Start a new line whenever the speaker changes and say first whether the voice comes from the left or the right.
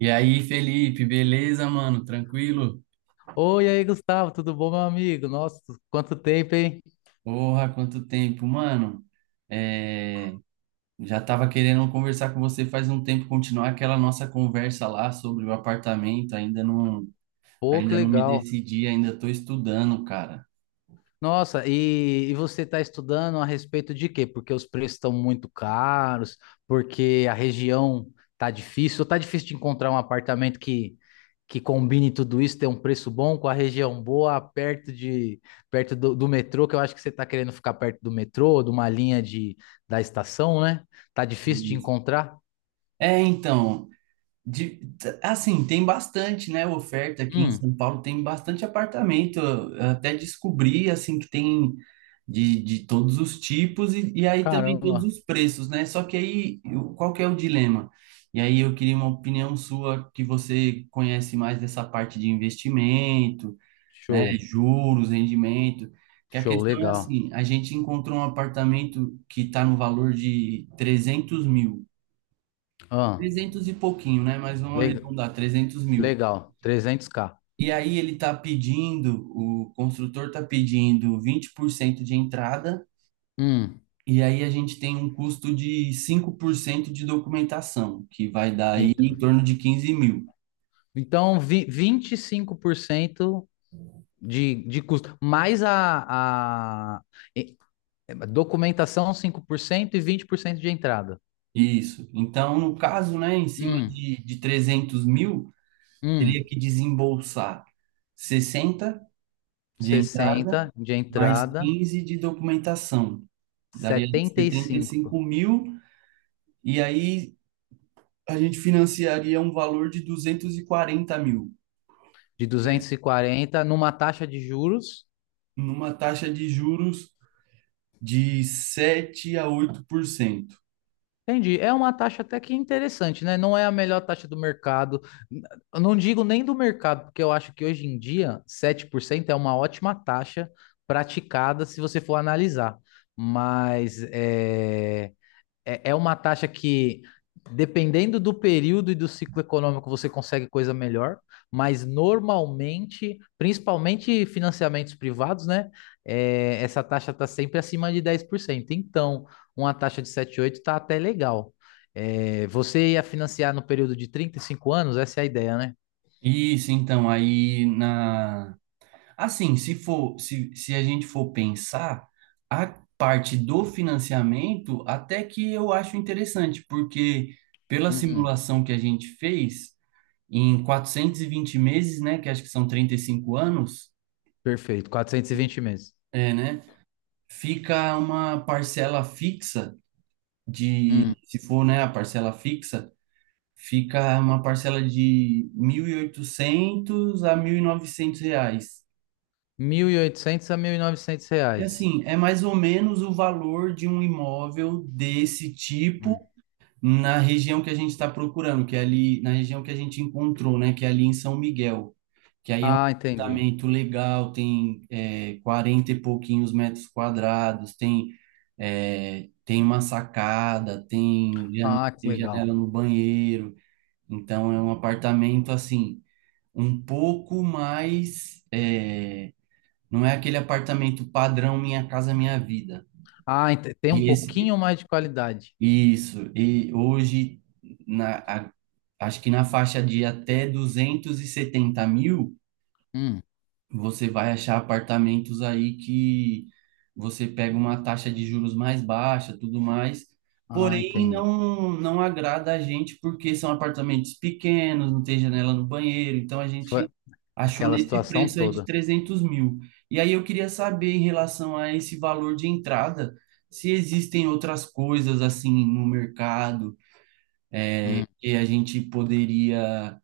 right: E aí, Felipe, beleza, mano? Tranquilo?
left: Oi, aí, Gustavo, tudo bom, meu amigo? Nossa, quanto tempo, hein?
right: Porra, quanto tempo, mano. É, já tava querendo conversar com você faz um tempo, continuar aquela nossa conversa lá sobre o apartamento.
left: Pô, que
right: Ainda não me
left: legal.
right: decidi, ainda tô estudando, cara.
left: Nossa, e você está estudando a respeito de quê? Porque os preços estão muito caros, porque a região tá difícil, ou tá difícil de encontrar um apartamento que combine tudo isso, ter um preço bom, com a região boa, perto do metrô, que eu acho que você está querendo ficar perto do metrô, de uma linha de, da estação, né? Tá difícil de
right: Isso.
left: encontrar?
right: É, então, De, assim, tem bastante, né, oferta aqui em
left: Hum,
right: São Paulo, tem bastante apartamento, eu até descobri, assim, que tem de todos os tipos e aí também todos
left: caramba,
right: os preços, né, só que aí, qual que é o dilema? E aí eu queria uma opinião sua, que você conhece mais dessa parte de investimento, né,
left: show,
right: juros, rendimento, que a
left: show,
right: questão é
left: legal.
right: assim, a gente encontrou um apartamento que está no valor de 300 mil,
left: Ah,
right: 300 e pouquinho, né? Mas vamos
left: le-
right: arredondar, 300 mil.
left: Legal, 300k.
right: E aí o construtor tá pedindo 20% de entrada,
left: Hum,
right: e aí a gente tem um custo de 5% de documentação, que vai dar aí
left: ent-
right: em torno de 15 mil.
left: então, 25% de custo, mais a e- documentação, 5% e 20% de entrada.
right: Isso. Então, no caso, né, em cima
left: Hum,
right: de 300 mil, teria
left: hum,
right: que desembolsar 60 de entrada,
left: 60 de
right: mais
left: entrada,
right: 15 de documentação. Daria
left: setenta e
right: setenta e
left: cinco,
right: cinco mil, e aí a gente financiaria um valor de 240 mil,
left: de 240 numa taxa de juros.
right: numa taxa de juros de 7 a 8%.
left: Entendi. É uma taxa até que interessante, né? Não é a melhor taxa do mercado. Eu não digo nem do mercado, porque eu acho que hoje em dia 7% é uma ótima taxa praticada se você for analisar. Mas é uma taxa que, dependendo do período e do ciclo econômico, você consegue coisa melhor, mas normalmente, principalmente financiamentos privados, né? É, essa taxa está sempre acima de 10%. Então, uma taxa de 7,8 está até legal. É, você ia financiar no período de 35 anos, essa é a ideia, né?
right: Isso, então, aí na. Assim, se a gente for pensar, a parte do financiamento, até que eu acho interessante, porque pela
left: Hum,
right: simulação que a gente fez, em 420 meses, né, que acho que são 35 anos,
left: perfeito, 420 meses.
right: é, né, fica uma parcela fixa
left: Hum,
right: de, se for, né, a parcela fixa, fica uma parcela de 1.800 a 1.900 reais.
left: 1.800 a 1.900
right: E
left: reais.
right: assim, é mais ou menos o valor de um imóvel desse tipo
left: Hum.
right: na região que a gente está procurando, que é ali na região que a gente encontrou, né, que é ali em São Miguel, que aí é um
left: Ah, entendi.
right: apartamento legal, tem 40 e pouquinhos metros quadrados, tem uma sacada,
left: Ah, que
right: tem
left: legal.
right: janela no banheiro. Então é um apartamento assim, um pouco mais. Não é aquele apartamento padrão Minha Casa Minha Vida.
left: Ah, tem um
right: E esse,
left: pouquinho mais de qualidade.
right: isso. E hoje, na, a- acho que na faixa de até 270 mil,
left: Hum.
right: você vai achar apartamentos aí que você pega uma taxa de juros mais baixa, tudo mais.
left: Ah,
right: Porém,
left: entendi.
right: não agrada a gente porque são apartamentos pequenos, não tem janela no banheiro. Então, a
left: Foi
right: gente achou
left: aquela
right: nesse
left: situação
right: preço aí de
left: toda.
right: 300 mil. E aí, eu queria saber em relação a esse valor de entrada, se existem outras coisas assim no mercado,
left: Hum.
right: que a gente poderia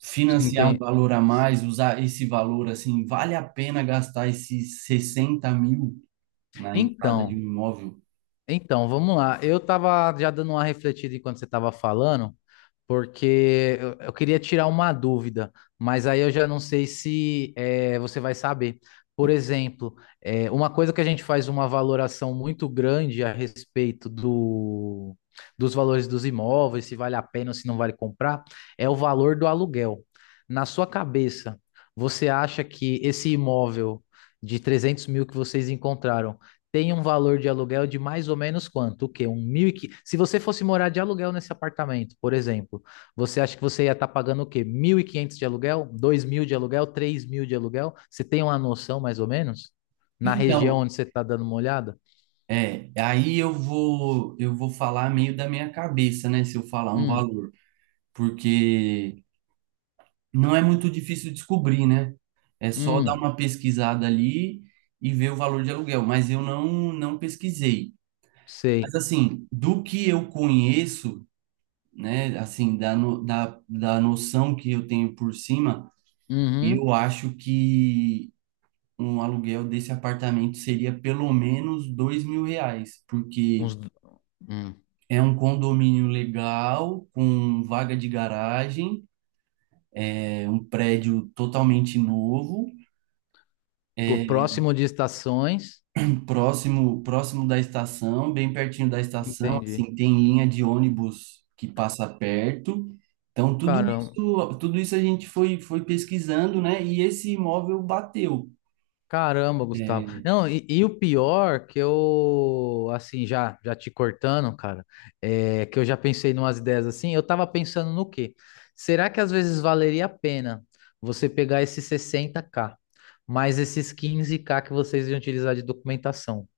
right: financiar um
left: Entendi.
right: valor a mais, usar esse valor assim, vale a pena gastar esses 60 mil na entrada de um
left: Então,
right: imóvel?
left: então, vamos lá. Eu tava já dando uma refletida enquanto você tava falando, porque eu queria tirar uma dúvida, mas aí eu já não sei se você vai saber. Por exemplo, é, uma coisa que a gente faz uma valoração muito grande a respeito dos valores dos imóveis, se vale a pena ou se não vale comprar, é o valor do aluguel. Na sua cabeça, você acha que esse imóvel de 300 mil que vocês encontraram tem um valor de aluguel de mais ou menos quanto? O quê? Um mil e... Se você fosse morar de aluguel nesse apartamento, por exemplo, você acha que você ia estar pagando o quê? 1.500 de aluguel? 2 mil de aluguel? 3 mil de aluguel? Você tem uma noção, mais ou menos? Na região
right: Então,
left: onde você está dando uma olhada?
right: aí eu vou falar meio da minha cabeça, né, se eu falar um
left: Hum,
right: valor, porque não é muito difícil descobrir, né? É só dar
left: hum,
right: uma pesquisada ali e ver o valor de aluguel, mas eu não pesquisei.
left: sei.
right: Mas assim, do que eu conheço, né, assim, da, no, da, da noção que eu tenho por cima,
left: Uhum.
right: eu acho que um aluguel desse apartamento seria pelo menos R$ 2.000, porque
left: Uns, hum.
right: é um condomínio legal, com vaga de garagem, é um prédio totalmente novo,
left: Pô,
right: é
left: próximo de estações.
right: próximo da estação, bem pertinho da estação,
left: Entendi.
right: assim, tem linha de ônibus que passa perto. Então, tudo
left: Cara,
right: isso, tudo isso a gente foi pesquisando, né? E esse imóvel bateu.
left: caramba, Gustavo.
right: É.
left: Não, e o pior que eu, assim, já te cortando, cara, é que eu já pensei numas ideias assim. Eu tava pensando no quê? Será que às vezes valeria a pena você pegar esses 60k mais esses 15k que vocês iam utilizar de documentação?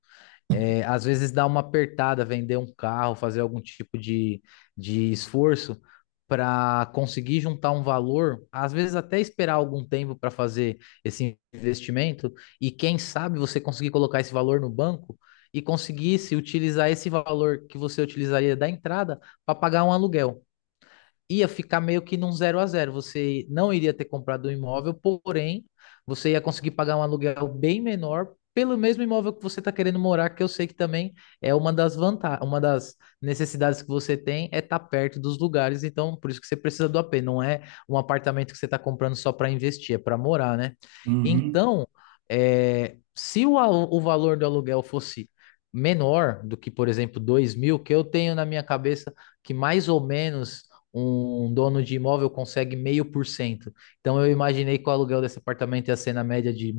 left: É, às vezes dá uma apertada, vender um carro, fazer algum tipo de esforço para conseguir juntar um valor, às vezes até esperar algum tempo para fazer esse investimento, e quem sabe você conseguir colocar esse valor no banco e conseguisse utilizar esse valor que você utilizaria da entrada para pagar um aluguel, ia ficar meio que num zero a zero. Você não iria ter comprado o imóvel, porém, você ia conseguir pagar um aluguel bem menor pelo mesmo imóvel que você está querendo morar, que eu sei que também é uma das vantagens, uma das necessidades que você tem é estar tá perto dos lugares, então por isso que você precisa do AP, não é um apartamento que você está comprando só para investir, é para morar, né?
right: Uhum.
left: Então, é, se o valor do aluguel fosse menor do que, por exemplo, 2 mil, que eu tenho na minha cabeça que mais ou menos um dono de imóvel consegue meio por cento. Então eu imaginei que o aluguel desse apartamento ia ser na média de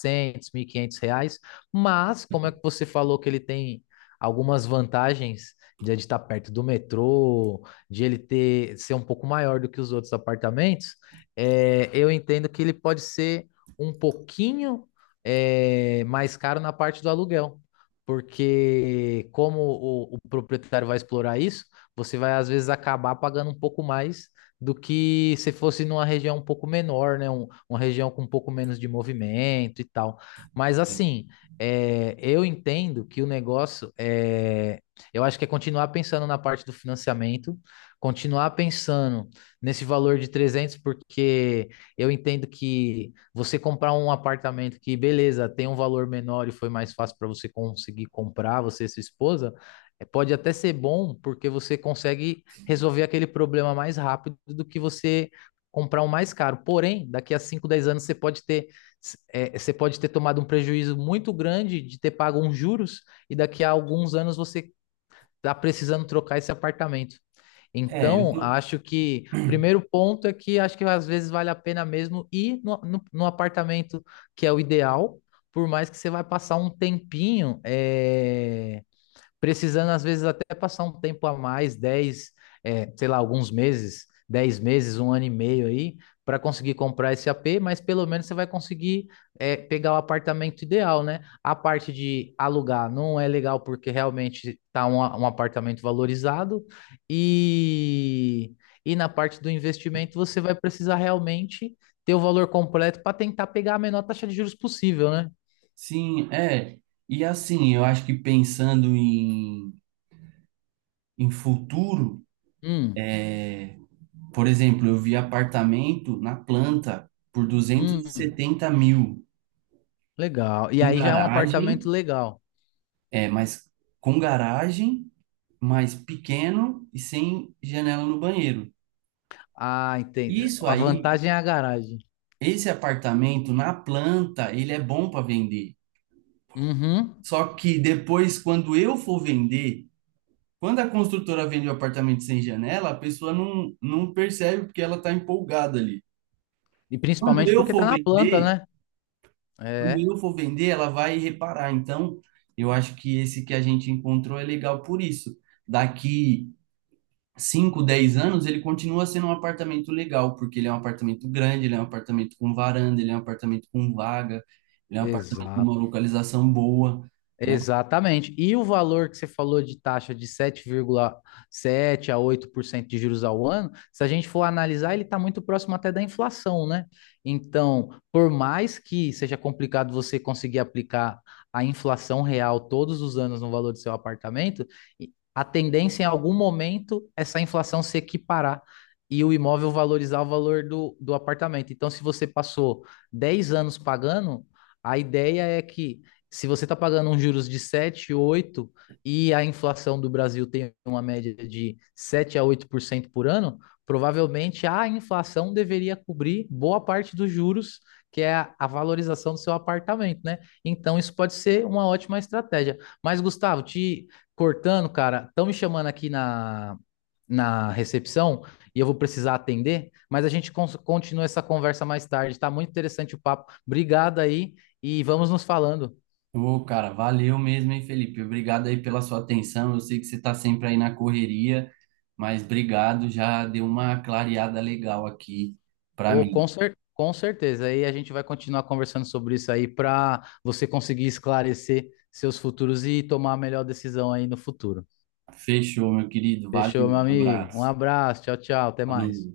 left: 1.400, quinhentos reais, mas como é que você falou que ele tem algumas vantagens de ele estar perto do metrô, de ele ter ser um pouco maior do que os outros apartamentos, é, eu entendo que ele pode ser um pouquinho é, mais caro na parte do aluguel, porque como o proprietário vai explorar isso, você vai às vezes acabar pagando um pouco mais do que se fosse numa região um pouco menor, né? Uma região com um pouco menos de movimento e tal. Mas assim, é, eu entendo que o negócio é, eu acho que é continuar pensando na parte do financiamento, continuar pensando nesse valor de 300, porque eu entendo que você comprar um apartamento que, beleza, tem um valor menor e foi mais fácil para você conseguir comprar, você e sua esposa, é, pode até ser bom porque você consegue resolver aquele problema mais rápido do que você comprar um mais caro. Porém, daqui a 5, 10 anos você pode ter é, você pode ter tomado um prejuízo muito grande de ter pago uns juros e daqui a alguns anos você está precisando trocar esse apartamento.
right: É, eu
left: Então,
right: tô.
left: acho que o primeiro ponto é que acho que às vezes vale a pena mesmo ir no apartamento que é o ideal, por mais que você vai passar um tempinho, é, precisando às vezes até passar um tempo a mais, sei lá, alguns meses, 10 meses, um ano e meio aí, para conseguir comprar esse AP, mas pelo menos você vai conseguir é, pegar o apartamento ideal, né? A parte de alugar não é legal porque realmente está um apartamento valorizado e, e na parte do investimento você vai precisar realmente ter o valor completo para tentar pegar a menor taxa de juros possível, né?
right: Sim, é. E assim, eu acho que pensando em futuro,
left: Hum,
right: por exemplo, eu vi apartamento na planta por duzentos e
left: hum.
right: setenta mil,
left: Legal. E
right: com
left: aí já é um
right: garagem,
left: apartamento legal.
right: mas com garagem, mas pequeno e sem janela no banheiro.
left: Ah, entendi.
right: Isso
left: A
right: aí,
left: vantagem é a garagem.
right: esse apartamento na planta, ele é bom para vender.
left: Uhum.
right: Só que depois, quando eu for vender, quando a construtora vende o apartamento sem janela, a pessoa não percebe porque ela está empolgada ali.
left: E
right: Quando
left: principalmente
right: eu
left: porque tá
right: for
left: na planta,
right: vender,
left: né?
right: quando
left: É,
right: eu for vender, ela vai reparar. Então, eu acho que esse que a gente encontrou é legal por isso. Daqui 5, 10 anos, ele continua sendo um apartamento legal, porque ele é um apartamento grande, ele é um apartamento com varanda, ele é um apartamento com vaga, ele é um apartamento com
left: exato.
right: uma localização boa, né?
left: Exatamente. E o valor que você falou de taxa de sete vírgula 7 a 8% de juros ao ano, se a gente for analisar, ele está muito próximo até da inflação, né? Então, por mais que seja complicado você conseguir aplicar a inflação real todos os anos no valor do seu apartamento, a tendência em algum momento essa inflação se equiparar e o imóvel valorizar o valor do apartamento. Então, se você passou 10 anos pagando, a ideia é que se você está pagando uns juros de 7 8 e a inflação do Brasil tem uma média de 7 a 8% por ano, provavelmente a inflação deveria cobrir boa parte dos juros, que é a valorização do seu apartamento, né? Então isso pode ser uma ótima estratégia. Mas Gustavo, te cortando, cara, estão me chamando aqui na recepção e eu vou precisar atender, mas a gente continua essa conversa mais tarde. Tá muito interessante o papo. Obrigado aí e vamos nos falando.
right: Ô, cara, valeu mesmo, hein, Felipe? Obrigado aí pela sua atenção. Eu sei que você está sempre aí na correria, mas obrigado, já deu uma clareada legal aqui para
left: Ou com
right: mim.
left: com certeza. Aí a gente vai continuar conversando sobre isso aí para você conseguir esclarecer seus futuros e tomar a melhor decisão aí no futuro.
right: Fechou, meu querido. Valeu,
left: Fechou, meu
right: um
left: amigo? Um
right: abraço.
left: abraço, tchau, tchau, até
right: Falou.
left: mais.